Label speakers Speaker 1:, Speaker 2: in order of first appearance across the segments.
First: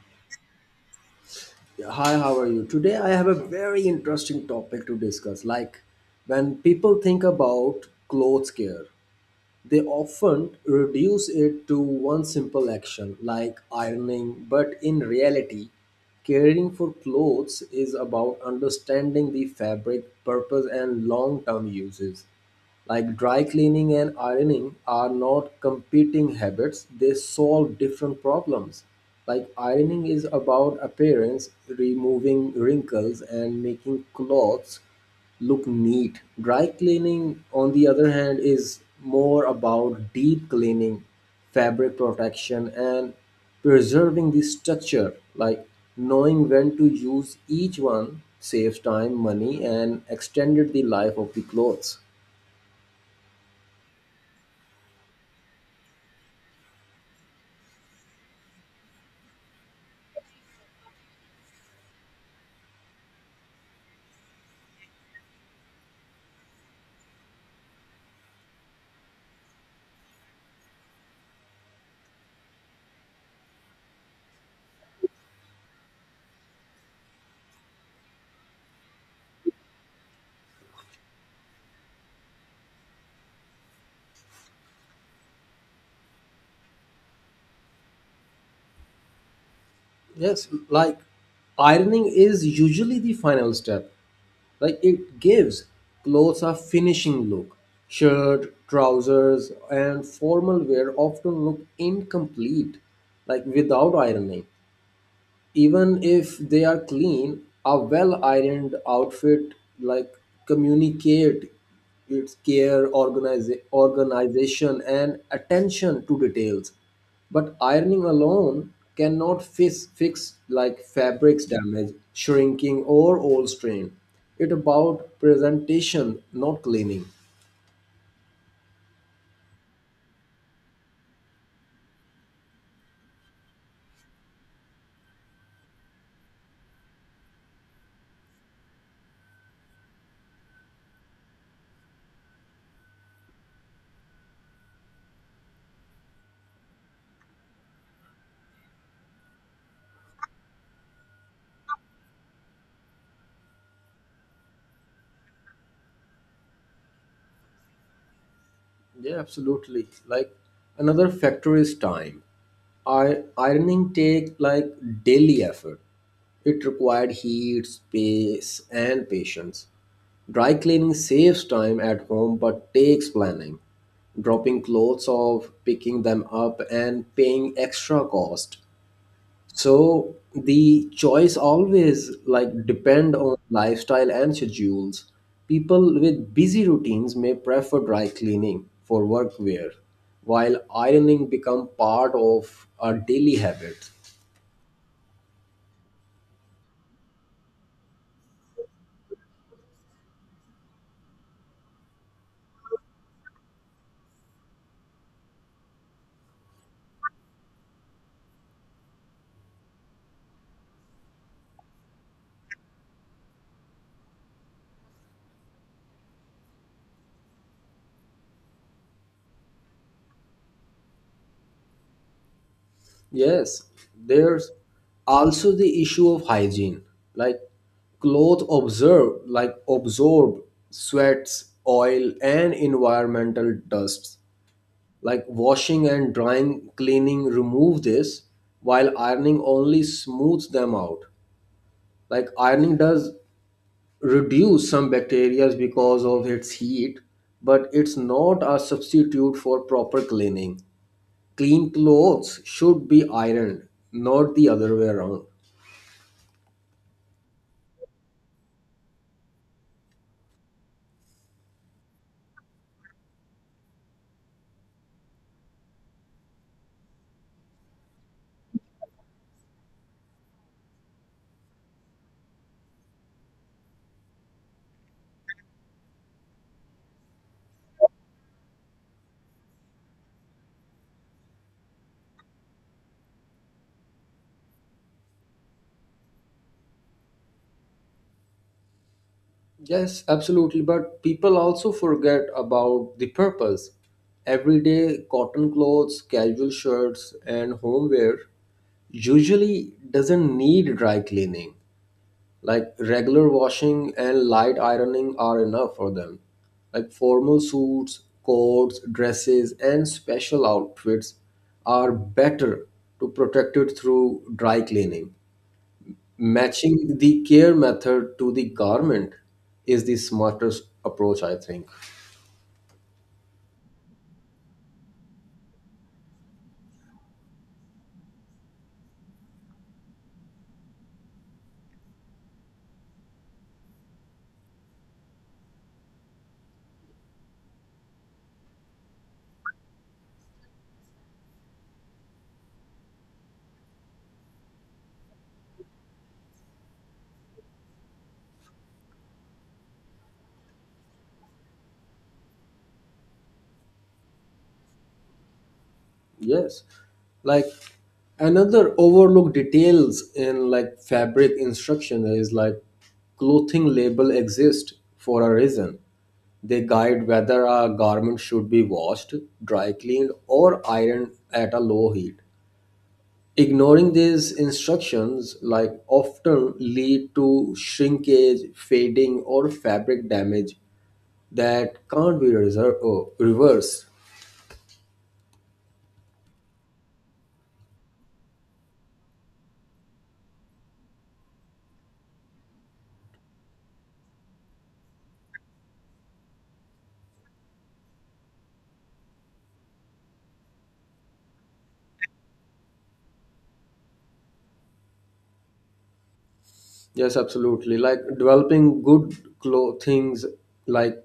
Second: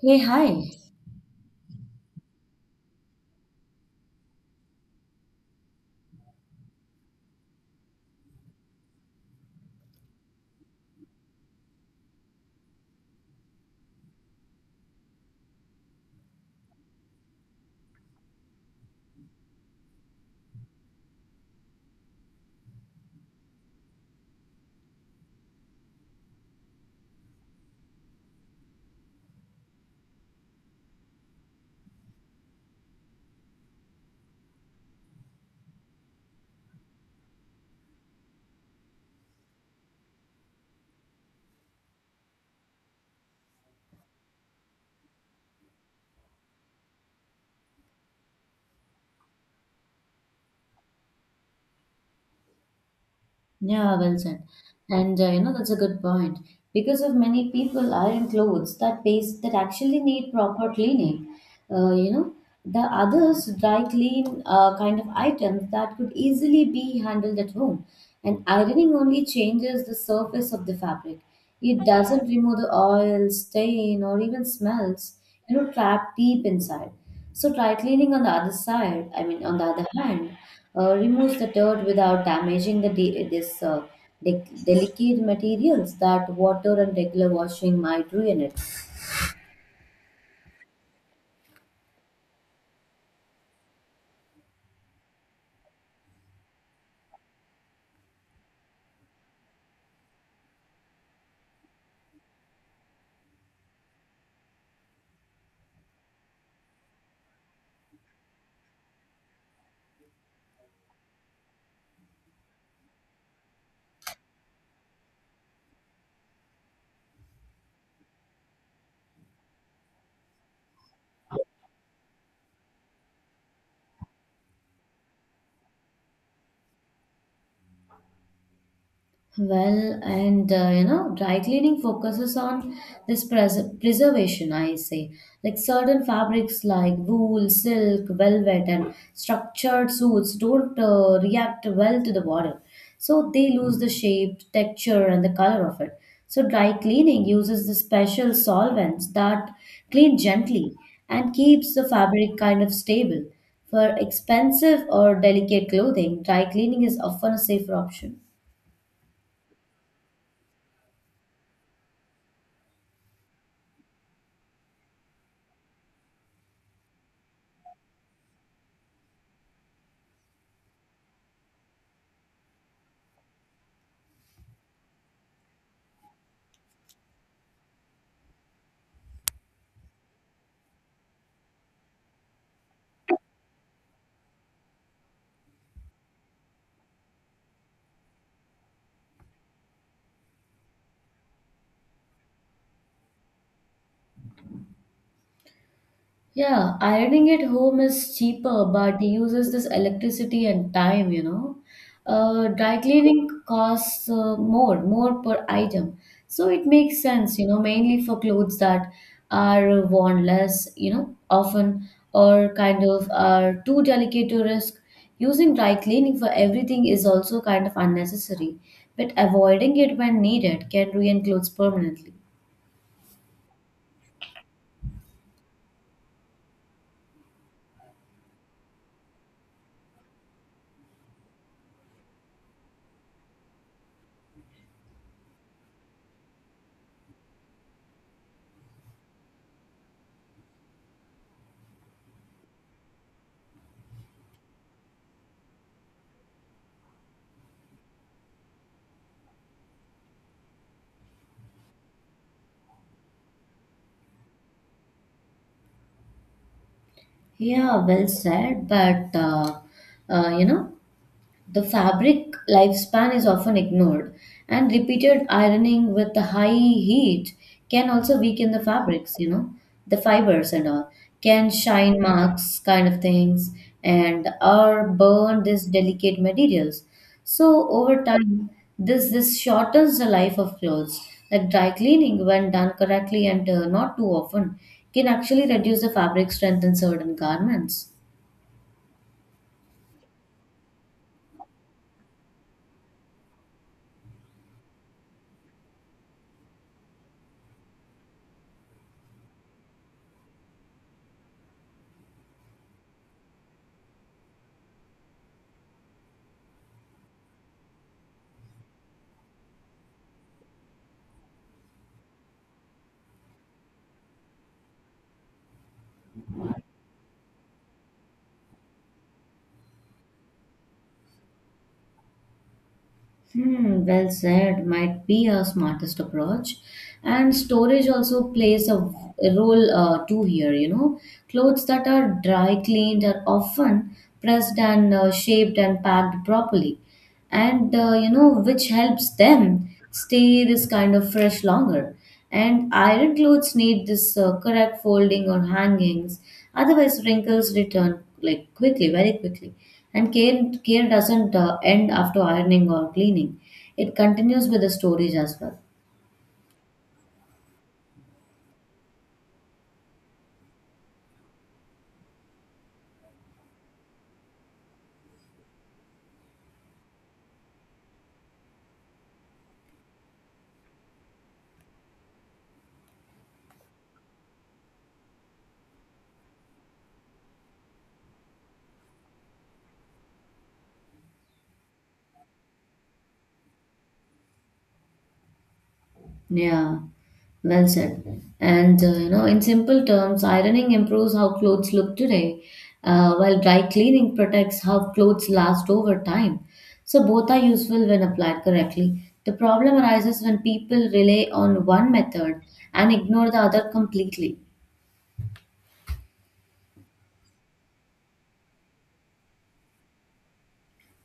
Speaker 1: Hey, hi.
Speaker 2: Yeah, hi, how are you? Today I have a very interesting topic to discuss. Like when people think about clothes care, they often reduce it to one simple action like ironing, but in reality, caring for clothes is about understanding the fabric, purpose, and long term uses. Like dry cleaning and ironing are not competing habits, they solve different problems. Like ironing is about appearance, removing wrinkles, and making clothes look neat. Dry cleaning, on the other hand, is more about deep cleaning, fabric protection, and preserving the structure. Like knowing when to use each one saves time, money, and extended the life of the clothes.
Speaker 1: Yeah, well said. And that's a good point because of many people iron clothes that pays that actually need proper cleaning. Uh, you know the others dry clean kind of items that could easily be handled at home. And ironing only changes the surface of the fabric. It doesn't remove the oil, stain, or even smells, trapped deep inside. So dry cleaning on the other side, I mean on the other hand, removes the dirt without damaging the delicate materials that water and regular washing might ruin it.
Speaker 2: Yes, like ironing is usually the final step. Like it gives clothes a finishing look. Shirt, trousers, and formal wear often look incomplete, like without ironing, even if they are clean. A well ironed outfit, like, communicate its care, organization, and attention to details, but ironing alone cannot fix, like, fabrics damage, shrinking, or old strain. It about presentation, not cleaning.
Speaker 1: Well, dry cleaning focuses on this preservation, I say. Like certain fabrics like wool, silk, velvet, and structured suits don't react well to the water. So they lose the shape, texture, and the color of it. So dry cleaning uses the special solvents that clean gently and keeps the fabric kind of stable. For expensive or delicate clothing, dry cleaning is often a safer option.
Speaker 2: Yeah, absolutely. Like another factor is time. I ironing take like daily effort. It required heat, space, and patience. Dry cleaning saves time at home but takes planning. Dropping clothes off, picking them up, and paying extra cost. So the choice always like depend on lifestyle and schedules. People with busy routines may prefer dry cleaning for workwear, while ironing become part of a daily habit.
Speaker 1: Yeah, ironing at home is cheaper, but uses this electricity and time, you know. Dry cleaning costs more per item. So it makes sense, you know, mainly for clothes that are worn less, you know, often or kind of are too delicate to risk. Using dry cleaning for everything is also kind of unnecessary, but avoiding it when needed can ruin clothes permanently.
Speaker 2: Yes, there's also the issue of hygiene. Like clothes observe like absorb sweats, oil, and environmental dusts. Like washing and drying cleaning remove this, while ironing only smooths them out. Like ironing does reduce some bacteria because of its heat, but it's not a substitute for proper cleaning. Clean clothes should be ironed, not the other way around.
Speaker 1: Yeah, well said, but uh, uh, you know, The fabric lifespan is often ignored, and repeated ironing with the high heat can also weaken the fabrics, you know, the fibers and all, can shine marks kind of things, and or burn these delicate materials. So over time, this shortens the life of clothes. Like dry cleaning, when done correctly and not too often, can actually reduce the fabric strength in certain garments.
Speaker 2: Yes, absolutely. But people also forget about the purpose. Everyday cotton clothes, casual shirts, and homeware usually doesn't need dry cleaning. Like regular washing and light ironing are enough for them. Like formal suits, coats, dresses, and special outfits are better to protect it through dry cleaning. Matching the care method to the garment is the smartest approach, I think.
Speaker 1: Hmm, well said, might be a smartest approach. And storage also plays a role too here, you know. Clothes that are dry cleaned are often pressed and shaped and packed properly. Which helps them stay this kind of fresh longer. And iron clothes need this correct folding or hangings, otherwise wrinkles return like quickly, very quickly. And care doesn't end after ironing or cleaning; it continues with the storage as well.
Speaker 2: Yes, like another overlooked details in like fabric instruction is like clothing label exist for a reason. They guide whether a garment should be washed, dry cleaned, or ironed at a low heat. Ignoring these instructions like often lead to shrinkage, fading, or fabric damage that can't be reversed.
Speaker 1: Yeah, well said. In simple terms, ironing improves how clothes look today, while dry cleaning protects how clothes last over time. So both are useful when applied correctly. The problem arises when people rely on one method and ignore the other completely.
Speaker 2: Yes, absolutely. Like like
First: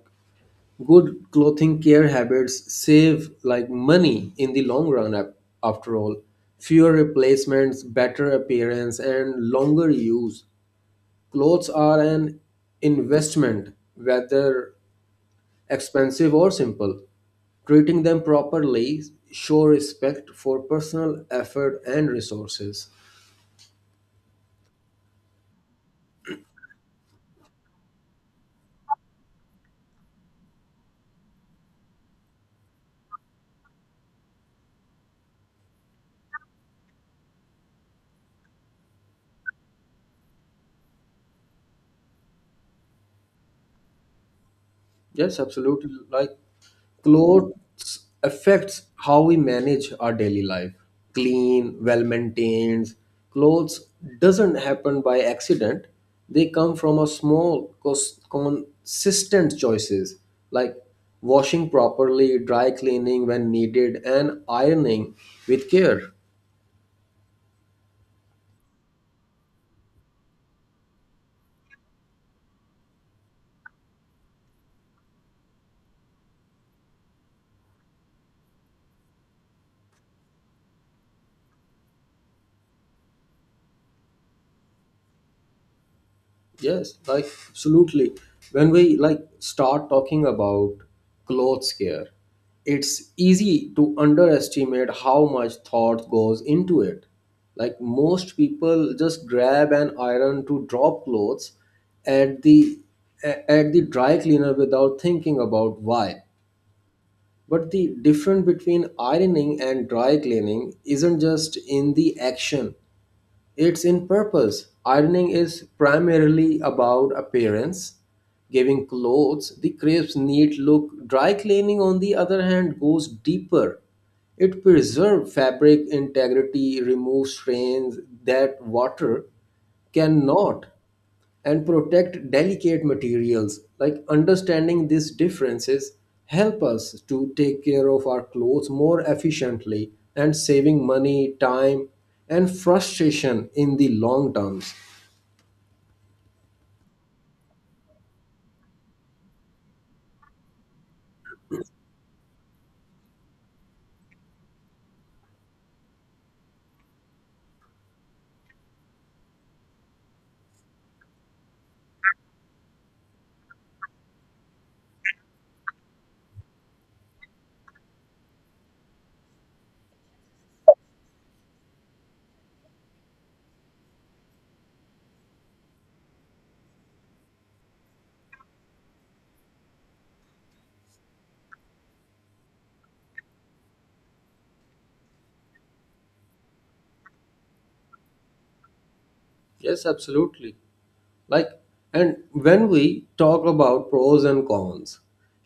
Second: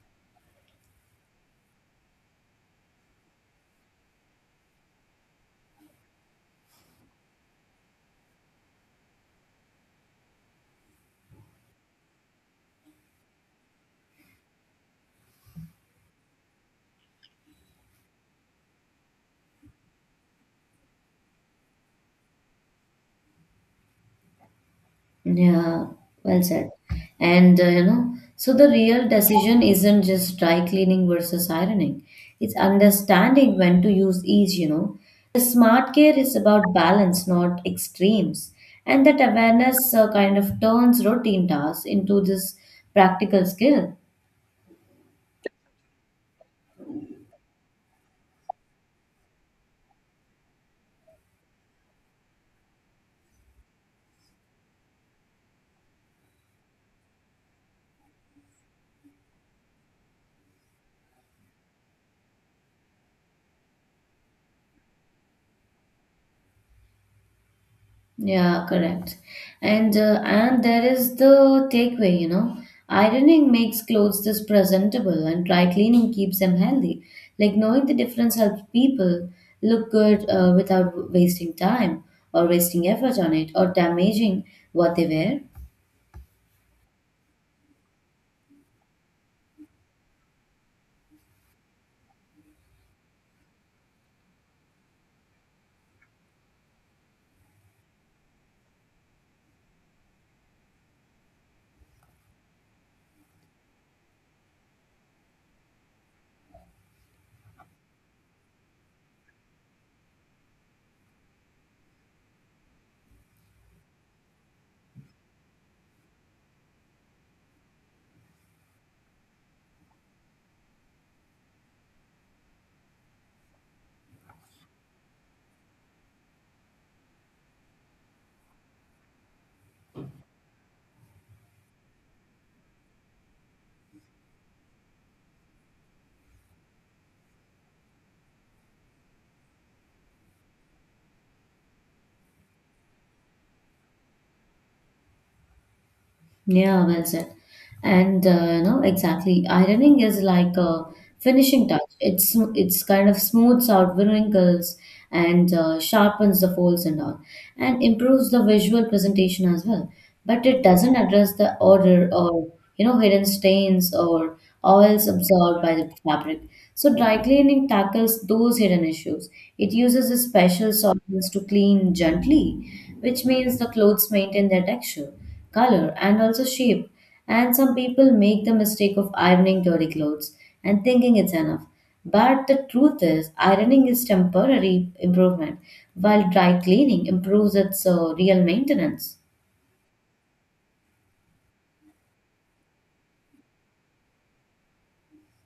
Speaker 2: good clothing care habits save like money in the long run. After all, fewer replacements, better appearance, and longer use. Clothes are an investment, whether expensive or simple. Treating them properly show respect for personal effort and resources.
Speaker 1: Yeah, well said. So the real decision isn't just dry cleaning versus ironing. It's understanding when to use each, you know. The smart care is about balance, not extremes. And that awareness kind of turns routine tasks into this practical skill.
Speaker 2: Yes, absolutely. Like clothes affects how we manage our daily life. Clean, well maintained clothes doesn't happen by accident. They come from a small consistent choices, like washing properly, dry cleaning when needed, and ironing with care.
Speaker 1: Yeah, correct. And there is the takeaway, you know. Ironing makes clothes this presentable and dry cleaning keeps them healthy. Like knowing the difference helps people look good without wasting time or wasting effort on it or damaging what they wear.
Speaker 2: Yes, like absolutely. When we like start talking about clothes care, it's easy to underestimate how much thought goes into it. Like most people just grab an iron to drop clothes at the at the dry cleaner without thinking about why. But the difference between ironing and dry cleaning isn't just in the action, it's in purpose. Ironing is primarily about appearance, giving clothes the crisp, neat look. Dry cleaning, on the other hand, goes deeper. It preserves fabric integrity, removes stains that water cannot, and protect delicate materials. Like understanding these differences help us to take care of our clothes more efficiently, and saving money, time, and frustration in the long terms.
Speaker 1: Yeah, well said. And exactly. Ironing is like a finishing touch. It's kind of smooths out wrinkles and sharpens the folds and all, and improves the visual presentation as well. But it doesn't address the odor or, you know, hidden stains or oils absorbed by the fabric. So dry cleaning tackles those hidden issues. It uses a special solvents to clean gently, which means the clothes maintain their texture, color, and also shape. And some people make the mistake of ironing dirty clothes and thinking it's enough. But the truth is, ironing is temporary improvement, while dry cleaning improves its real maintenance.
Speaker 2: Yes, absolutely. Like and when we talk about pros and cons,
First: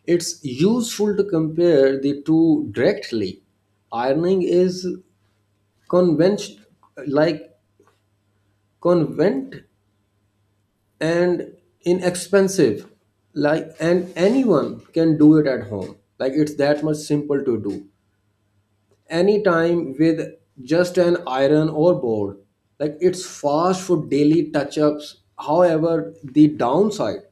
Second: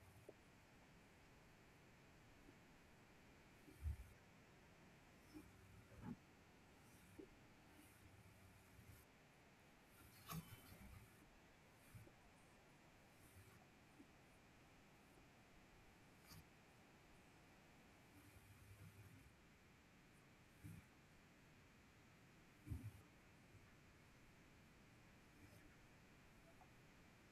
Speaker 2: it's useful to compare the two directly. Ironing is convention like convent and inexpensive, like, and anyone can do it at home, like it's that much simple to do anytime with just an iron or board. Like it's fast for daily touch ups. However, the downside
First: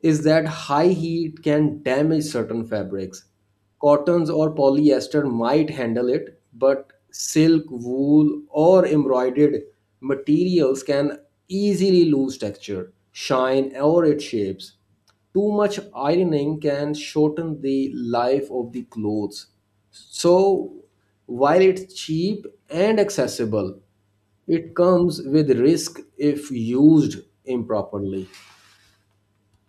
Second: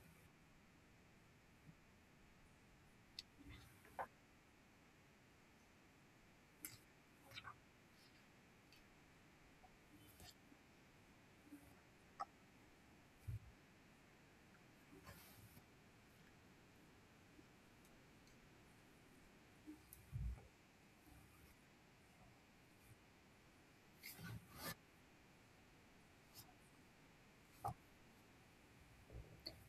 Speaker 2: is that high heat can damage certain fabrics. Cottons or polyester might handle it, but silk, wool, or embroidered materials can easily lose texture, shine, or its shapes. Too much ironing can shorten the life of the clothes. So, while it's cheap and accessible, it comes with risk if used improperly.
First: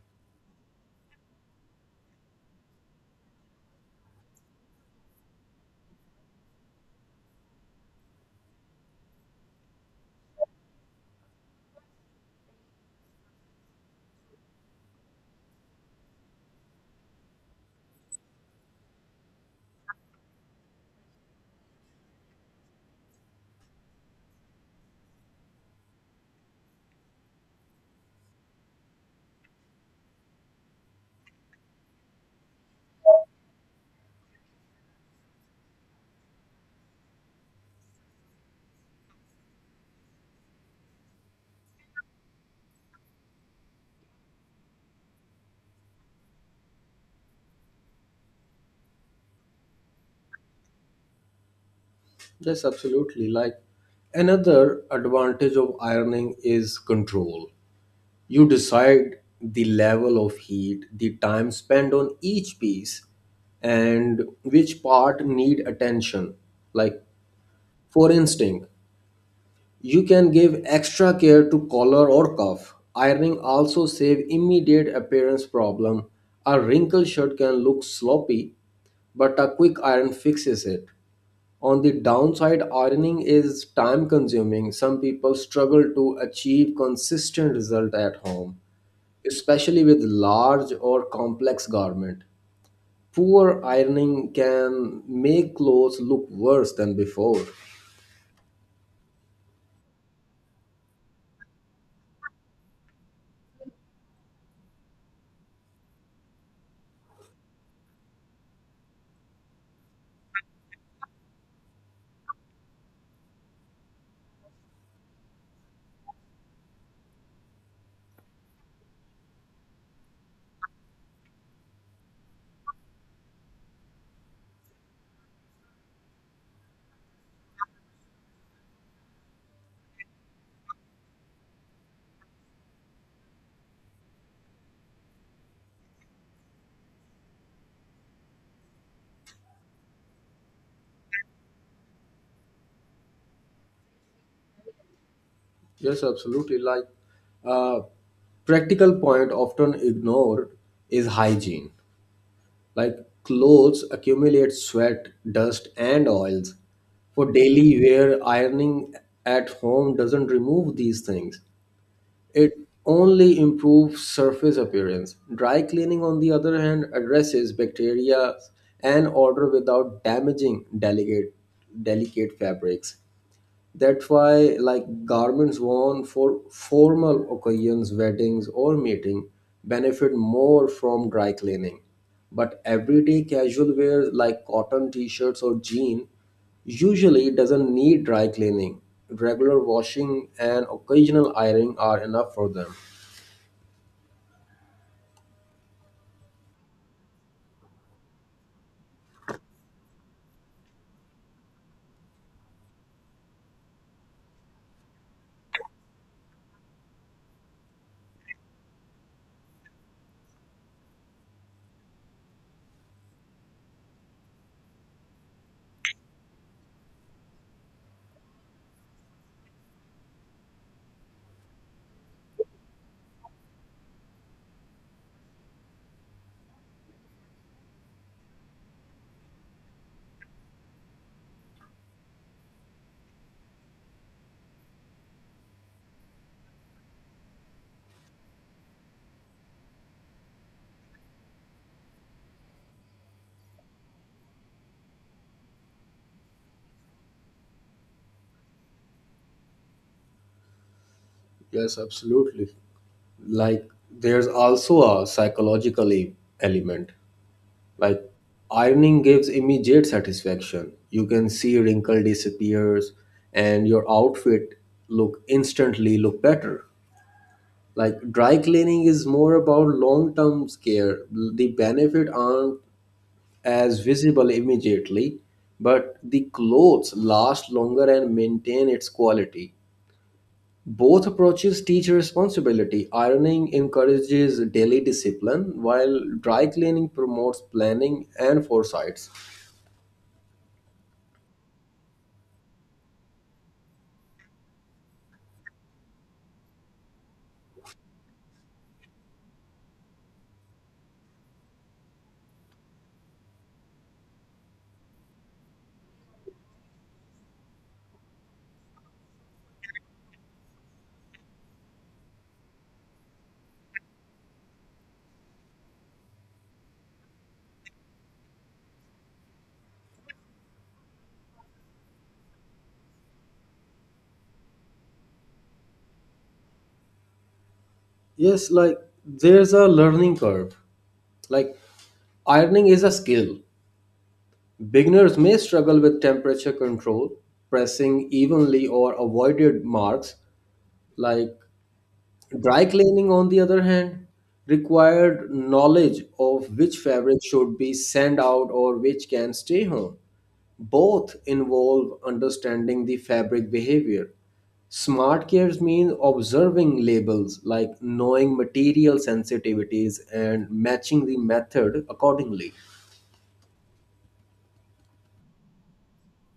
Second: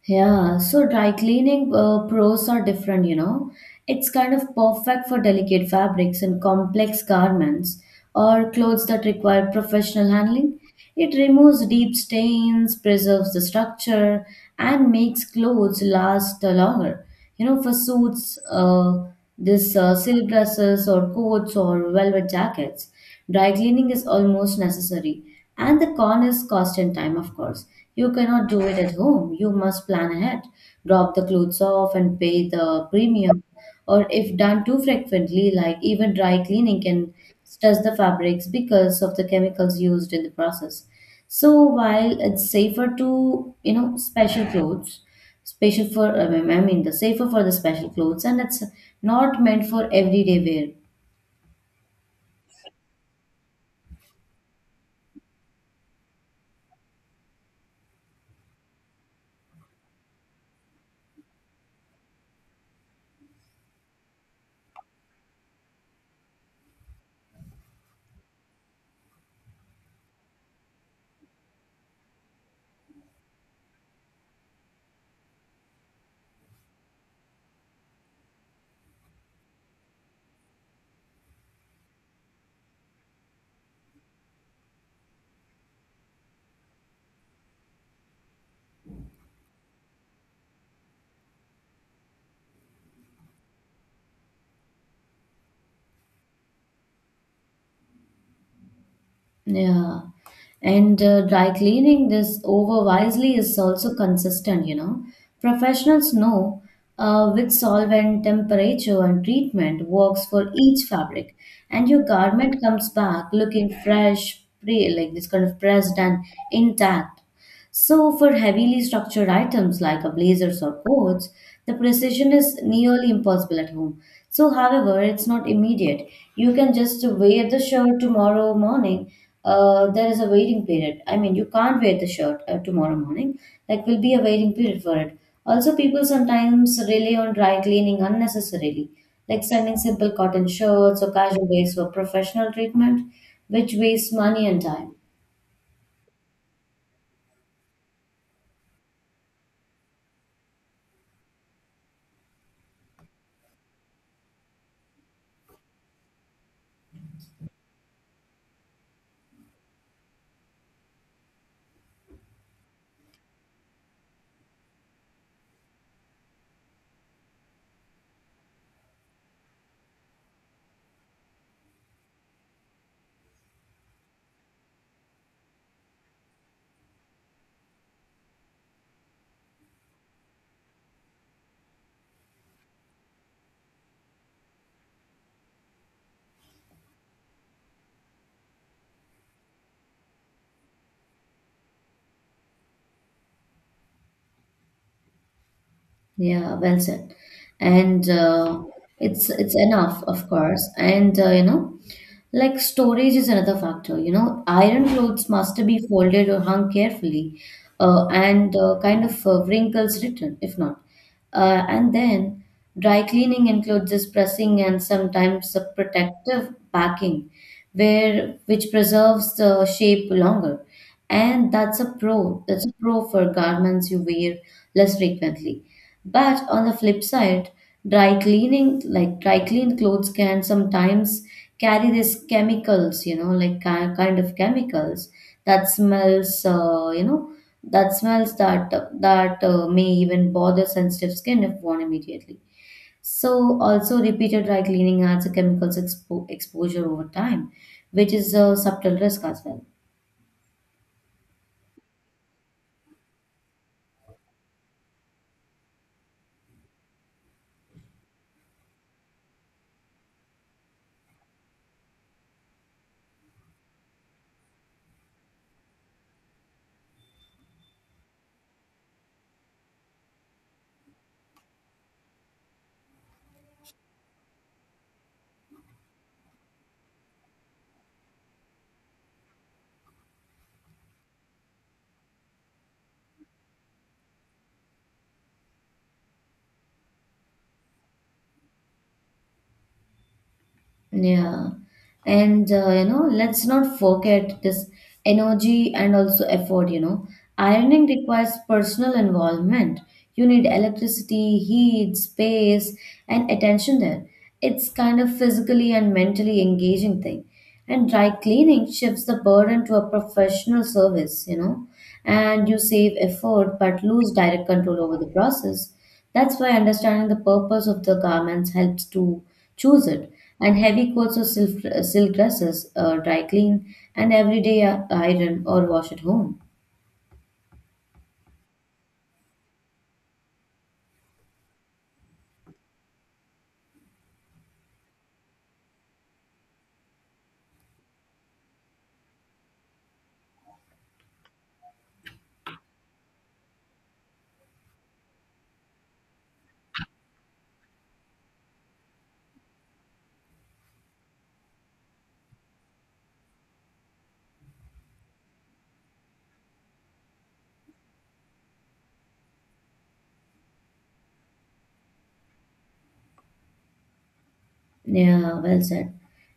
Speaker 1: Yeah, so dry cleaning pros are different, you know. It's kind of perfect for delicate fabrics and complex garments or clothes that require professional handling. It removes deep stains, preserves the structure, and makes clothes last longer. You know, for suits, this silk dresses or coats or velvet jackets, dry cleaning is almost necessary. And the con is cost and time, of course. You cannot do it at home. You must plan ahead, drop the clothes off, and pay the premium. Or if done too frequently, like even dry cleaning can stress the fabrics because of the chemicals used in the process. So while it's safer to, you know, special clothes, special for, I mean, the safer for the special clothes, and it's not meant for everyday wear.
Speaker 2: Yes, absolutely. Like another advantage of ironing is control. You decide the level of heat, the time spent on each piece, and which part need attention. Like, for instance, you can give extra care to collar or cuff. Ironing also save immediate appearance problem. A wrinkled shirt can look sloppy, but a quick iron fixes it. On the downside, ironing is time consuming. Some people struggle to achieve consistent result at home, especially with large or complex garment. Poor ironing can make clothes look worse than before.
Speaker 1: Yeah. And Dry cleaning this over wisely is also consistent, you know. Professionals know which solvent, temperature, and treatment works for each fabric. And your garment comes back looking fresh, pre like this kind of pressed and intact. So, for heavily structured items like a blazers or coats, the precision is nearly impossible at home. So, however, it's not immediate. You can just wear the shirt tomorrow morning. There is a waiting period. I mean, you can't wear the shirt tomorrow morning. Like, will be a waiting period for it. Also, people sometimes rely on dry cleaning unnecessarily, like sending simple cotton shirts or casual wears for professional treatment, which wastes money and time.
Speaker 2: Yes, absolutely. Like a practical point often ignored is hygiene. Like clothes accumulate sweat, dust, and oils. For daily wear, ironing at home doesn't remove these things. It only improves surface appearance. Dry cleaning, on the other hand, addresses bacteria and odor without damaging delicate fabrics. That's why, like, garments worn for formal occasions, weddings, or meeting, benefit more from dry cleaning. But everyday casual wear like cotton t-shirts or jean usually doesn't need dry cleaning. Regular washing and occasional ironing are enough for them.
Speaker 1: Yeah, well said. And It's enough, of course. Like storage is another factor. You know, iron clothes must be folded or hung carefully, and kind of wrinkles return if not. And then dry cleaning includes this pressing and sometimes a protective packing, where which preserves the shape longer. And that's a pro. That's a pro for garments you wear less frequently. But on the flip side, dry cleaning, like dry clean clothes, can sometimes carry these chemicals, you know, like kind of chemicals that smells, you know, that smells that that may even bother sensitive skin if worn immediately. So also repeated dry cleaning adds a chemicals exposure over time, which is a subtle risk as well.
Speaker 2: Yes, absolutely. Like there's also a psychological element. Like ironing gives immediate satisfaction. You can see wrinkle disappears and your outfit look better. Like dry cleaning is more about long-term care. The benefit aren't as visible immediately, but the clothes last longer and maintain its quality. Both approaches teach responsibility. Ironing encourages daily discipline, while dry cleaning promotes planning and foresights.
Speaker 1: Yeah, let's not forget this energy and also effort, you know. Ironing requires personal involvement. You need electricity, heat, space, and attention there. It's kind of physically and mentally engaging thing. And dry cleaning shifts the burden to a professional service, you know, and you save effort but lose direct control over the process. That's why understanding the purpose of the garments helps to choose it. And heavy coats or silk, silk dresses, dry clean, and everyday iron or wash at home.
Speaker 2: Yes, like there's a learning curve. Like ironing is a skill. Beginners may struggle with temperature control, pressing evenly, or avoided marks. Like dry cleaning, on the other hand, required knowledge of which fabric should be sent out or which can stay home. Both involve understanding the fabric behavior. Smart cares means observing labels, like knowing material sensitivities and matching the method accordingly.
Speaker 1: Yeah, well said.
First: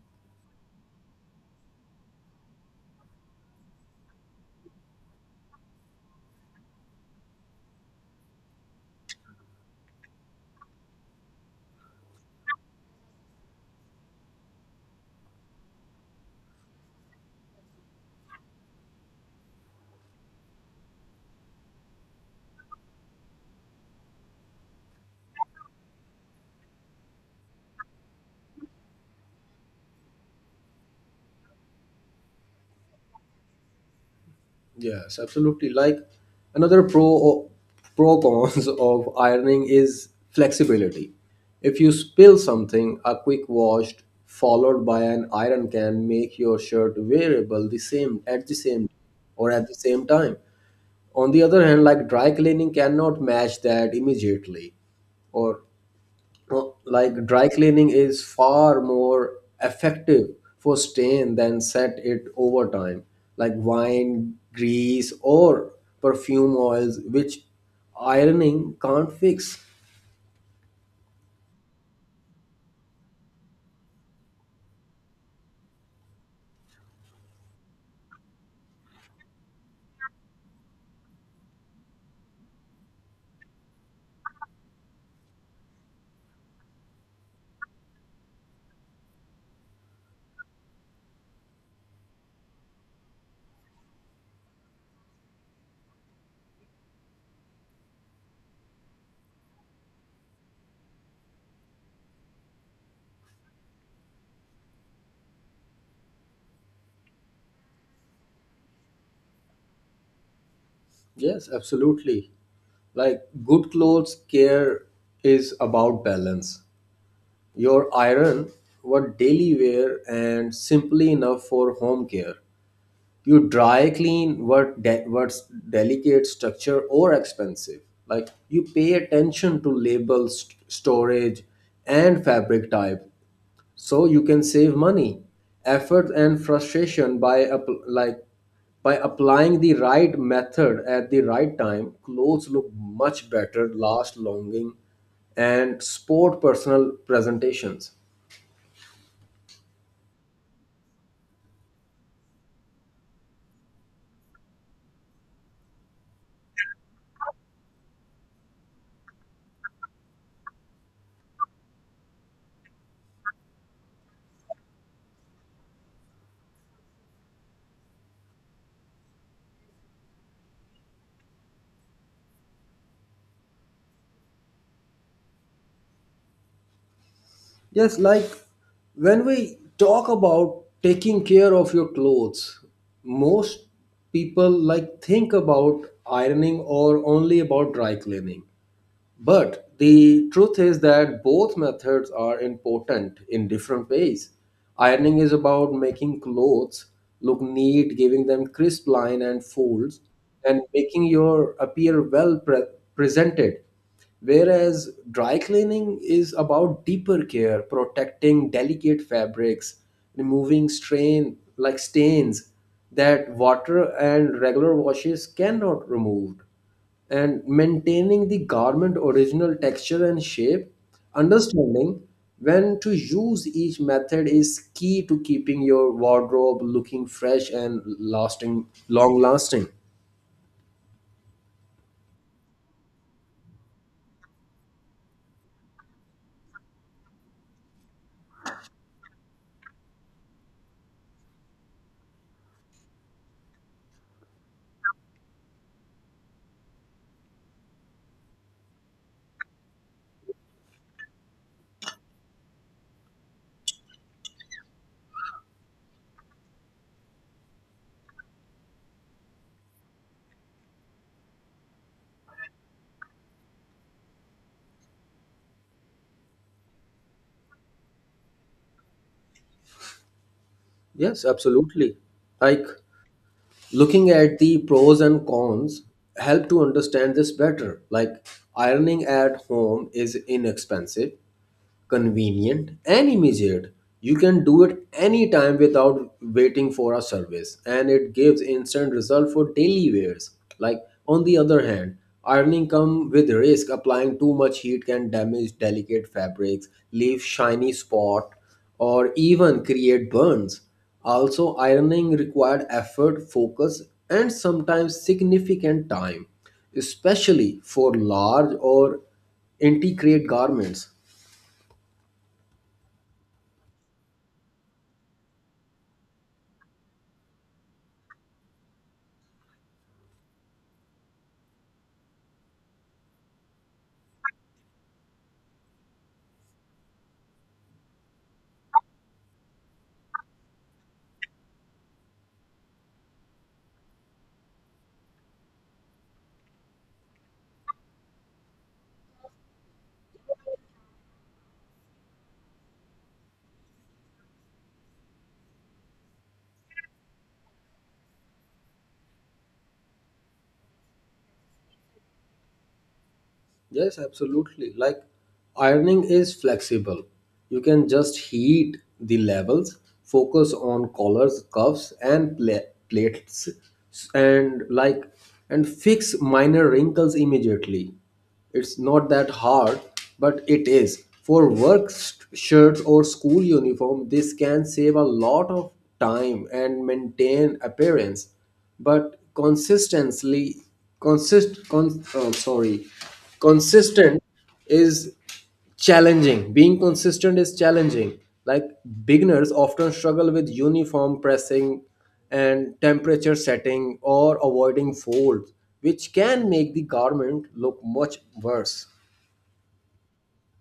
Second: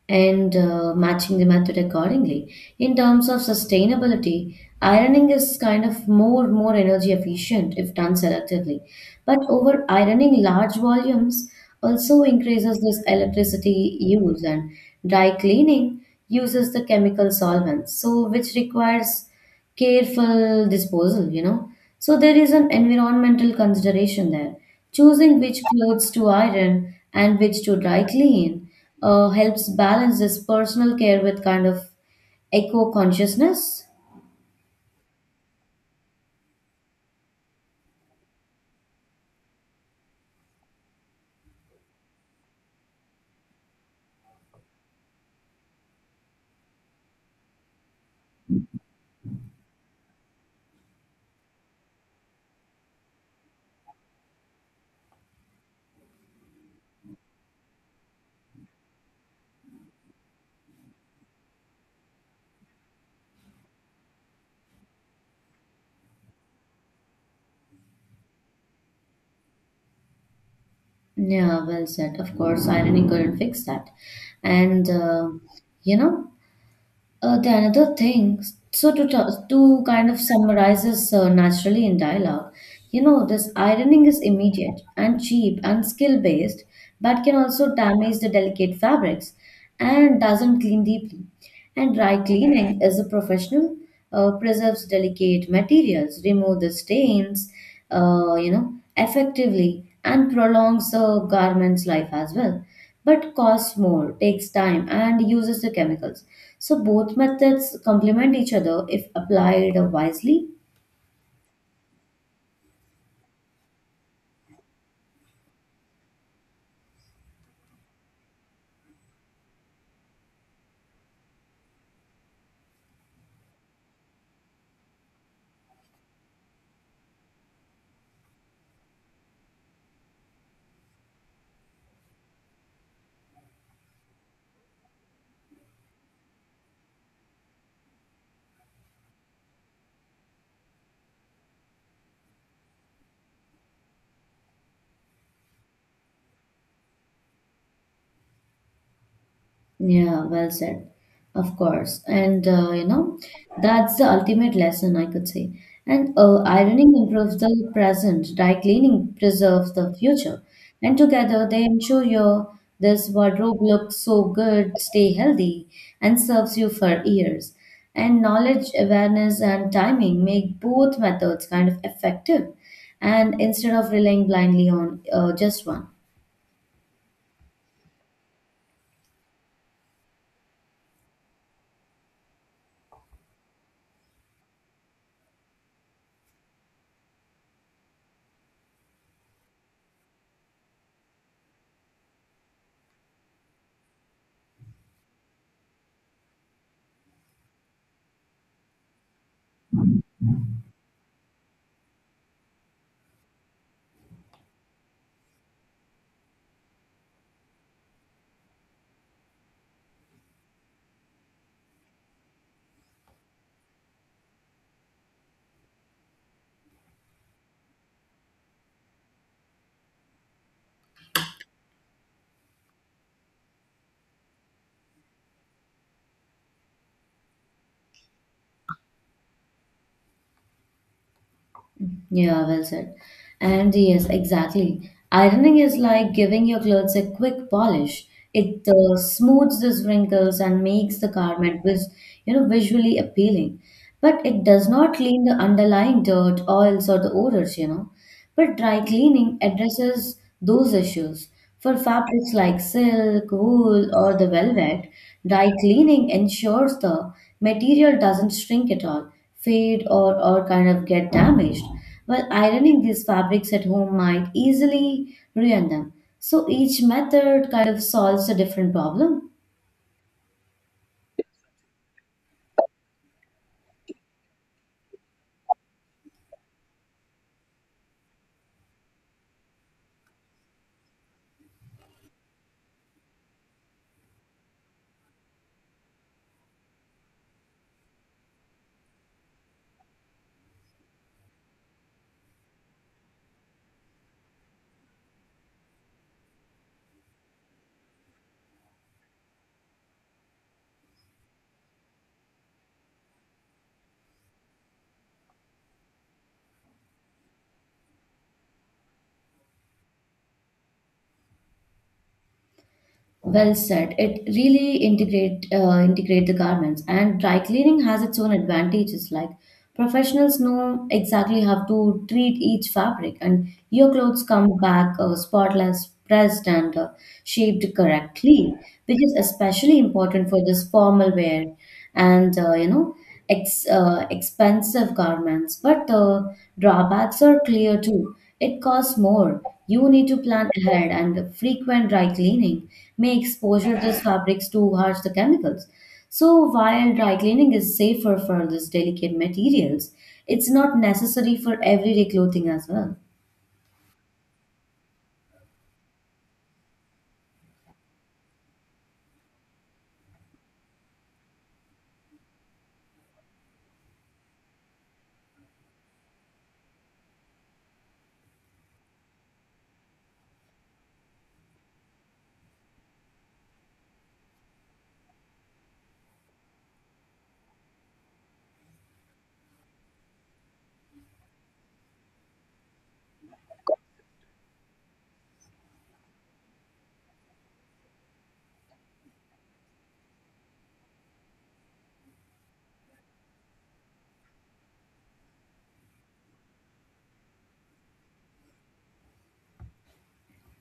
Speaker 1: And Matching the method accordingly. In terms of sustainability, ironing is kind of more energy efficient if done selectively. But over ironing large volumes also increases this electricity use, and dry cleaning uses the chemical solvents, so which requires careful disposal, you know. So there is an environmental consideration there. Choosing which clothes to iron and which to dry clean helps balance this personal care with kind of eco consciousness.
Speaker 2: Yes, absolutely. Like another pro cons of ironing is flexibility. If you spill something, a quick wash followed by an iron can make your shirt wearable the same at the same or at the same time. On the other hand, like dry cleaning cannot match that immediately. Or, well, like dry cleaning is far more effective for stain than set it over time, like wine, grease, or perfume oils, which ironing can't fix.
Speaker 1: Yeah, well said. Of course, ironing couldn't fix that. And, uh, you know, Uh, the another thing, so to kind of summarizes naturally in dialogue, you know, this ironing is immediate and cheap and skill based, but can also damage the delicate fabrics and doesn't clean deeply. And dry cleaning is a professional, preserves delicate materials, remove the stains, effectively and prolongs the garment's life as well, but costs more, takes time, and uses the chemicals. So both methods complement each other if applied wisely.
Speaker 2: Yes, absolutely. Like good clothes care is about balance. Your iron what daily wear and simply enough for home care. You dry clean what what's delicate, structure, or expensive. Like you pay attention to labels, storage, and fabric type, so you can save money, effort, and frustration by applying the right method at the right time. Clothes look much better, last longing, and sport personal presentations.
Speaker 1: Yeah, well said. Of course. That's the ultimate lesson, I could say. And ironing improves the present, dry cleaning preserves the future. And together they ensure your this wardrobe looks so good, stay healthy, and serves you for years. And knowledge, awareness, and timing make both methods kind of effective. And instead of relying blindly on just one.
Speaker 2: Yes, like when we talk about taking care of your clothes, most people like think about ironing or only about dry cleaning. But the truth is that both methods are important in different ways. Ironing is about making clothes look neat, giving them crisp line and folds, and making your appear well presented. Whereas dry cleaning is about deeper care, protecting delicate fabrics, removing strain like stains that water and regular washes cannot remove, and maintaining the garment original texture and shape. Understanding when to use each method is key to keeping your wardrobe looking fresh and lasting long lasting.
Speaker 1: Yeah, well said. And yes, exactly. Ironing is like giving your clothes a quick polish. It smooths the wrinkles and makes the garment vis you know visually appealing. But it does not clean the underlying dirt, oils, or the odors, you know. But dry cleaning addresses those issues. For fabrics like silk, wool, or the velvet, dry cleaning ensures the material doesn't shrink at all, fade, or kind of get damaged, while ironing these fabrics at home might easily ruin them. So each method kind of solves a different problem.
Speaker 2: Yes, absolutely. Like looking at the pros and cons help to understand this better. Like ironing at home is inexpensive, convenient, and immediate. You can do it anytime without waiting for a service, and it gives instant result for daily wears. Like, on the other hand, ironing come with risk. Applying too much heat can damage delicate fabrics, leave shiny spot, or even create burns. Also, ironing required effort, focus, and sometimes significant time, especially for large or intricate garments.
Speaker 1: Well said. It really integrate integrate the garments, and dry cleaning has its own advantages. Like professionals know exactly how to treat each fabric, and your clothes come back spotless, pressed, and shaped correctly, which is especially important for this formal wear. And expensive garments, but the drawbacks are clear too. It costs more. You need to plan ahead, and frequent dry cleaning may exposure these fabrics to harsh the chemicals. So while dry cleaning is safer for these delicate materials, it's not necessary for everyday clothing as well.
Speaker 2: Yes, absolutely. Like ironing is flexible. You can just heat the levels, focus on collars, cuffs, and plates, and, and fix minor wrinkles immediately. It's not that hard, but it is. For work shirts or school uniform, this can save a lot of time and maintain appearance, but consistently consist con, oh, sorry consistent is challenging being consistent is challenging. Like beginners often struggle with uniform pressing and temperature setting, or avoiding folds, which can make the garment look much worse.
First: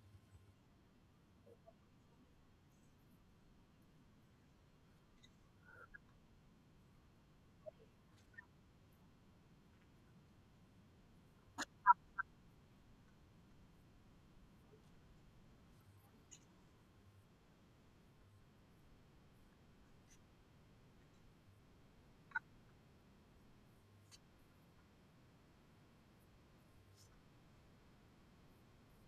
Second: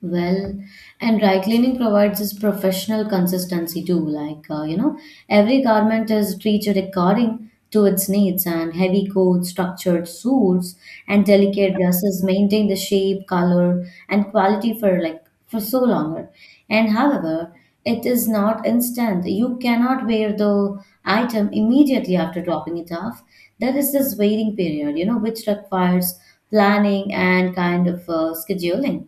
Speaker 1: Well, and dry cleaning provides this professional consistency too. Like, every garment is treated according to its needs, and heavy coats, structured suits, and delicate dresses maintain the shape, color, and quality for so longer. And however, it is not instant. You cannot wear the item immediately after dropping it off. There is this waiting period, which requires planning and kind of scheduling.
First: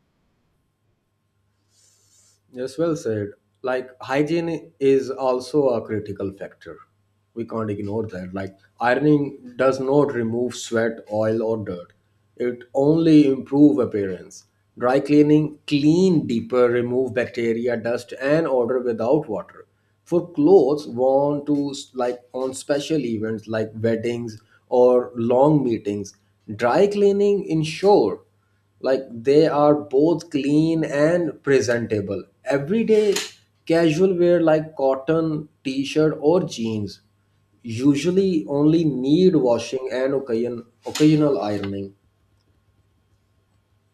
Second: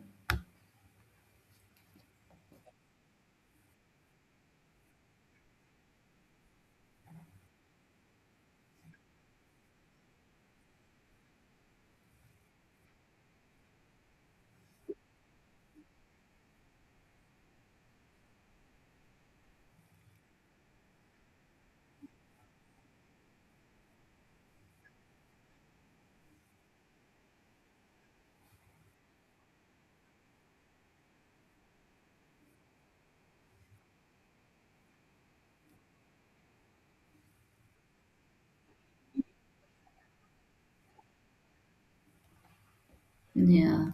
Speaker 2: Yes, well said. Like hygiene is also a critical factor. We can't ignore that. Like ironing does not remove sweat, oil, or dirt. It only improve appearance. Dry cleaning clean deeper, remove bacteria, dust, and odor without water. For clothes worn to like on special events like weddings or long meetings, dry cleaning ensure like they are both clean and presentable. Everyday casual wear like cotton t-shirt or jeans usually only need washing and occasional ironing.
Speaker 1: Yeah.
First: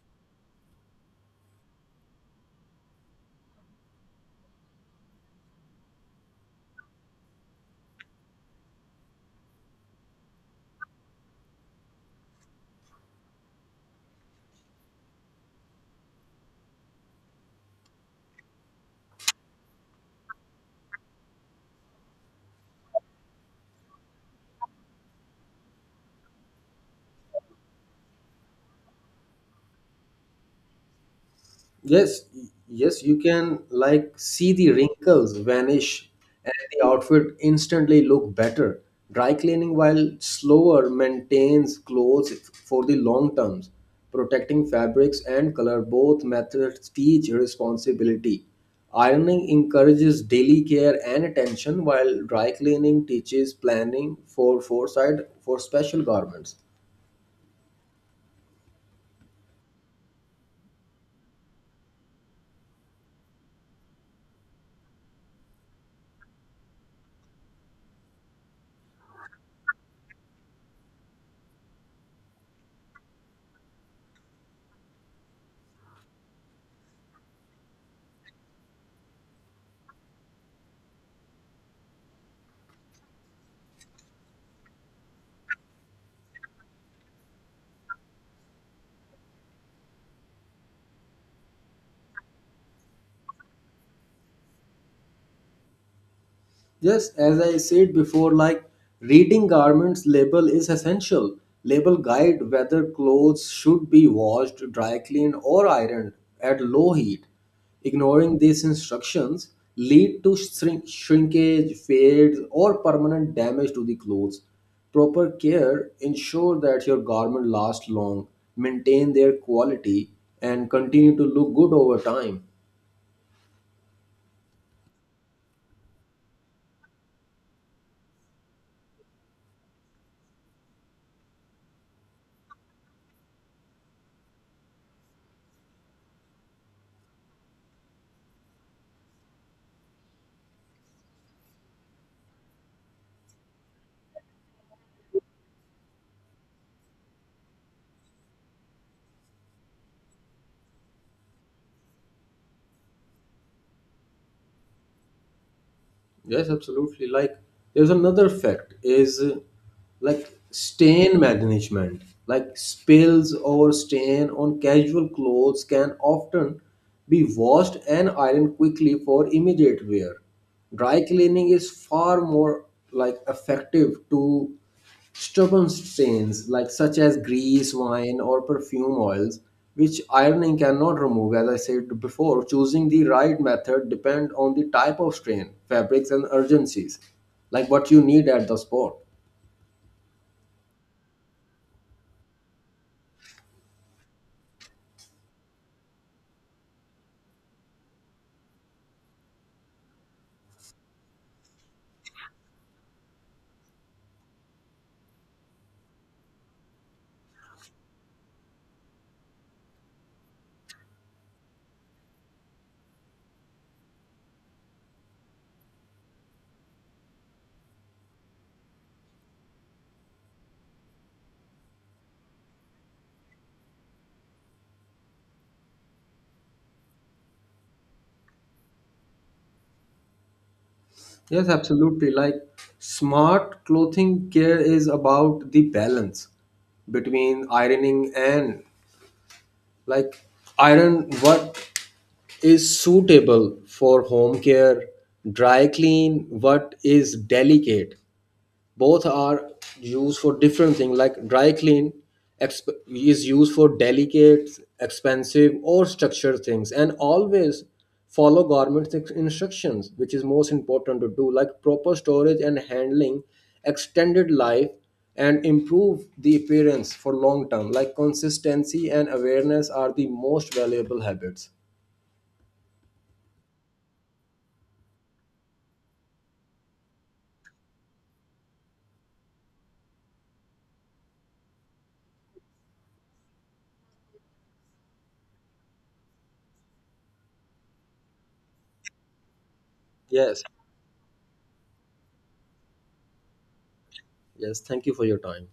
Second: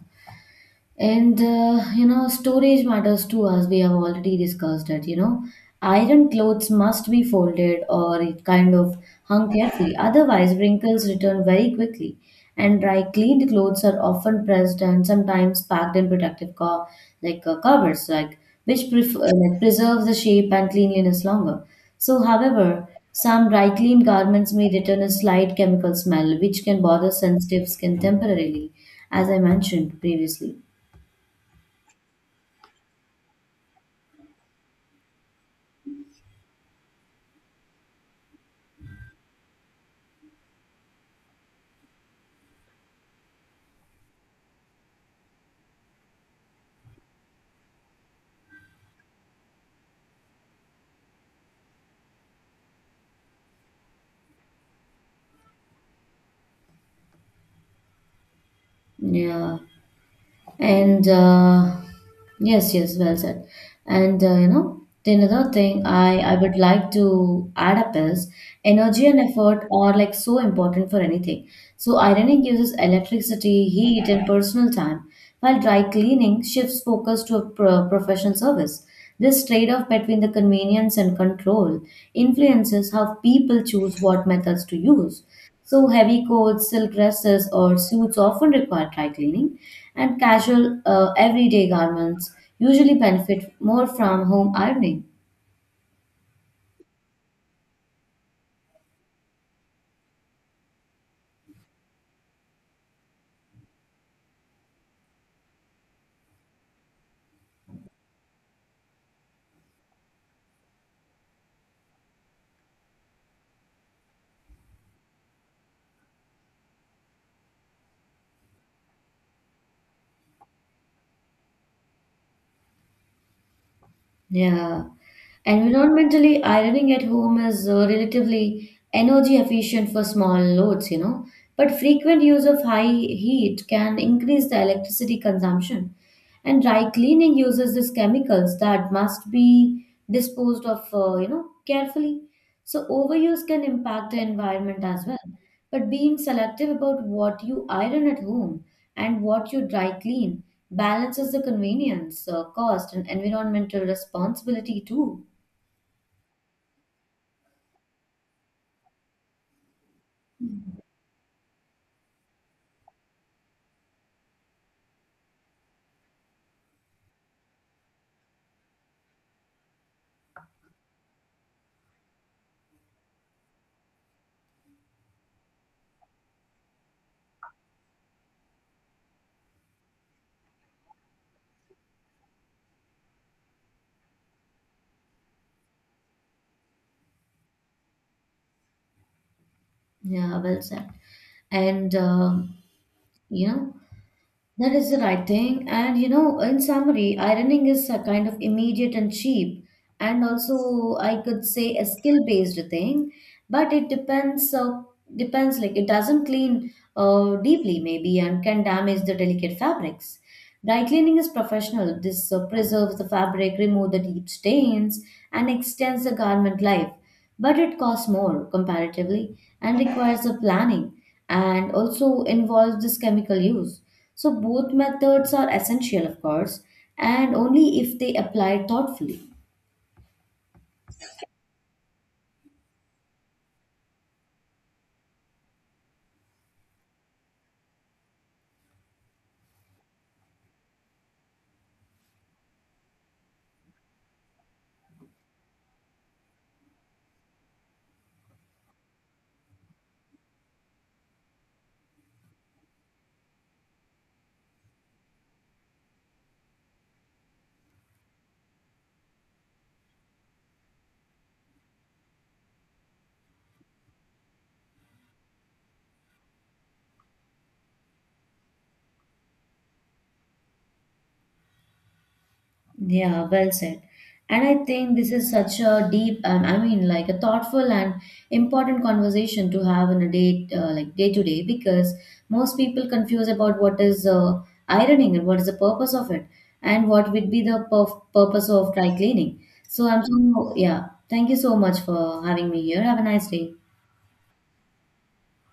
Speaker 1: And storage matters too, as we have already discussed that. Iron clothes must be folded or it kind of hung carefully, otherwise, wrinkles return very quickly. And dry cleaned clothes are often pressed and sometimes packed in protective like covers, like which like preserves the shape and cleanliness longer. So, however, some dry cleaned garments may return a slight chemical smell, which can bother sensitive skin temporarily, as I mentioned previously.
Speaker 2: Yes, yes, you can like see the wrinkles vanish and the outfit instantly look better. Dry cleaning, while slower, maintains clothes for the long terms, protecting fabrics and color. Both methods teach responsibility. Ironing encourages daily care and attention, while dry cleaning teaches planning for foresight for special garments.
Speaker 1: Yeah, and yes, yes, well said. And the another thing I would like to add up is energy and effort are like so important for anything. So ironing uses electricity, heat, and personal time, while dry cleaning shifts focus to a professional service. This trade-off between the convenience and control influences how people choose what methods to use. So heavy coats, silk dresses, or suits often require dry cleaning, and casual, everyday garments usually benefit more from home ironing.
Speaker 2: Just as I said before, like reading garments label is essential. Label guide whether clothes should be washed, dry cleaned, or ironed at low heat. Ignoring these instructions lead to shrinkage, fades, or permanent damage to the clothes. Proper care ensure that your garment lasts long, maintain their quality, and continue to look good over time.
Speaker 1: Yeah. Environmentally, ironing at home is relatively energy efficient for small loads, but frequent use of high heat can increase the electricity consumption. And dry cleaning uses these chemicals that must be disposed of carefully, so overuse can impact the environment as well. But being selective about what you iron at home and what you dry clean balances the convenience, cost, and environmental responsibility too.
Speaker 2: Yes, absolutely. Like there's another fact is, like, stain management. Like spills or stain on casual clothes can often be washed and ironed quickly for immediate wear. Dry cleaning is far more like effective to stubborn stains, like such as grease, wine, or perfume oils, which ironing cannot remove. As I said before, choosing the right method depend on the type of stain, fabrics, and urgencies, like what you need at the spot.
Speaker 1: Yeah, well said. And you know that is the right thing. And you know, in summary, ironing is a kind of immediate and cheap, and also I could say a skill-based thing, but it depends. Depends, like it doesn't clean deeply, maybe, and can damage the delicate fabrics. Dry cleaning is professional. This preserves the fabric, removes the deep stains, and extends the garment life. But it costs more comparatively and requires a planning and also involves this chemical use. So both methods are essential, of course, and only if they applied thoughtfully.
Speaker 2: Yes, absolutely. Like smart clothing care is about the balance between ironing and, like, iron what is suitable for home care, dry clean what is delicate. Both are used for different things. Like dry clean is used for delicate, expensive, or structured things, and always follow government instructions, which is most important to do. Like proper storage and handling extended life and improve the appearance for long term. Like consistency and awareness are the most valuable habits.
Speaker 1: Yeah, well said. And I think this is such a deep, I mean, like a thoughtful and important conversation to have in a day, like day to day, because most people confuse about what is ironing and what is the purpose of it, and what would be the purpose of dry cleaning. So I'm
Speaker 2: yes
Speaker 1: so yeah. Thank you so much for having me here. Have a nice day.
Speaker 2: Yes, thank you for your time.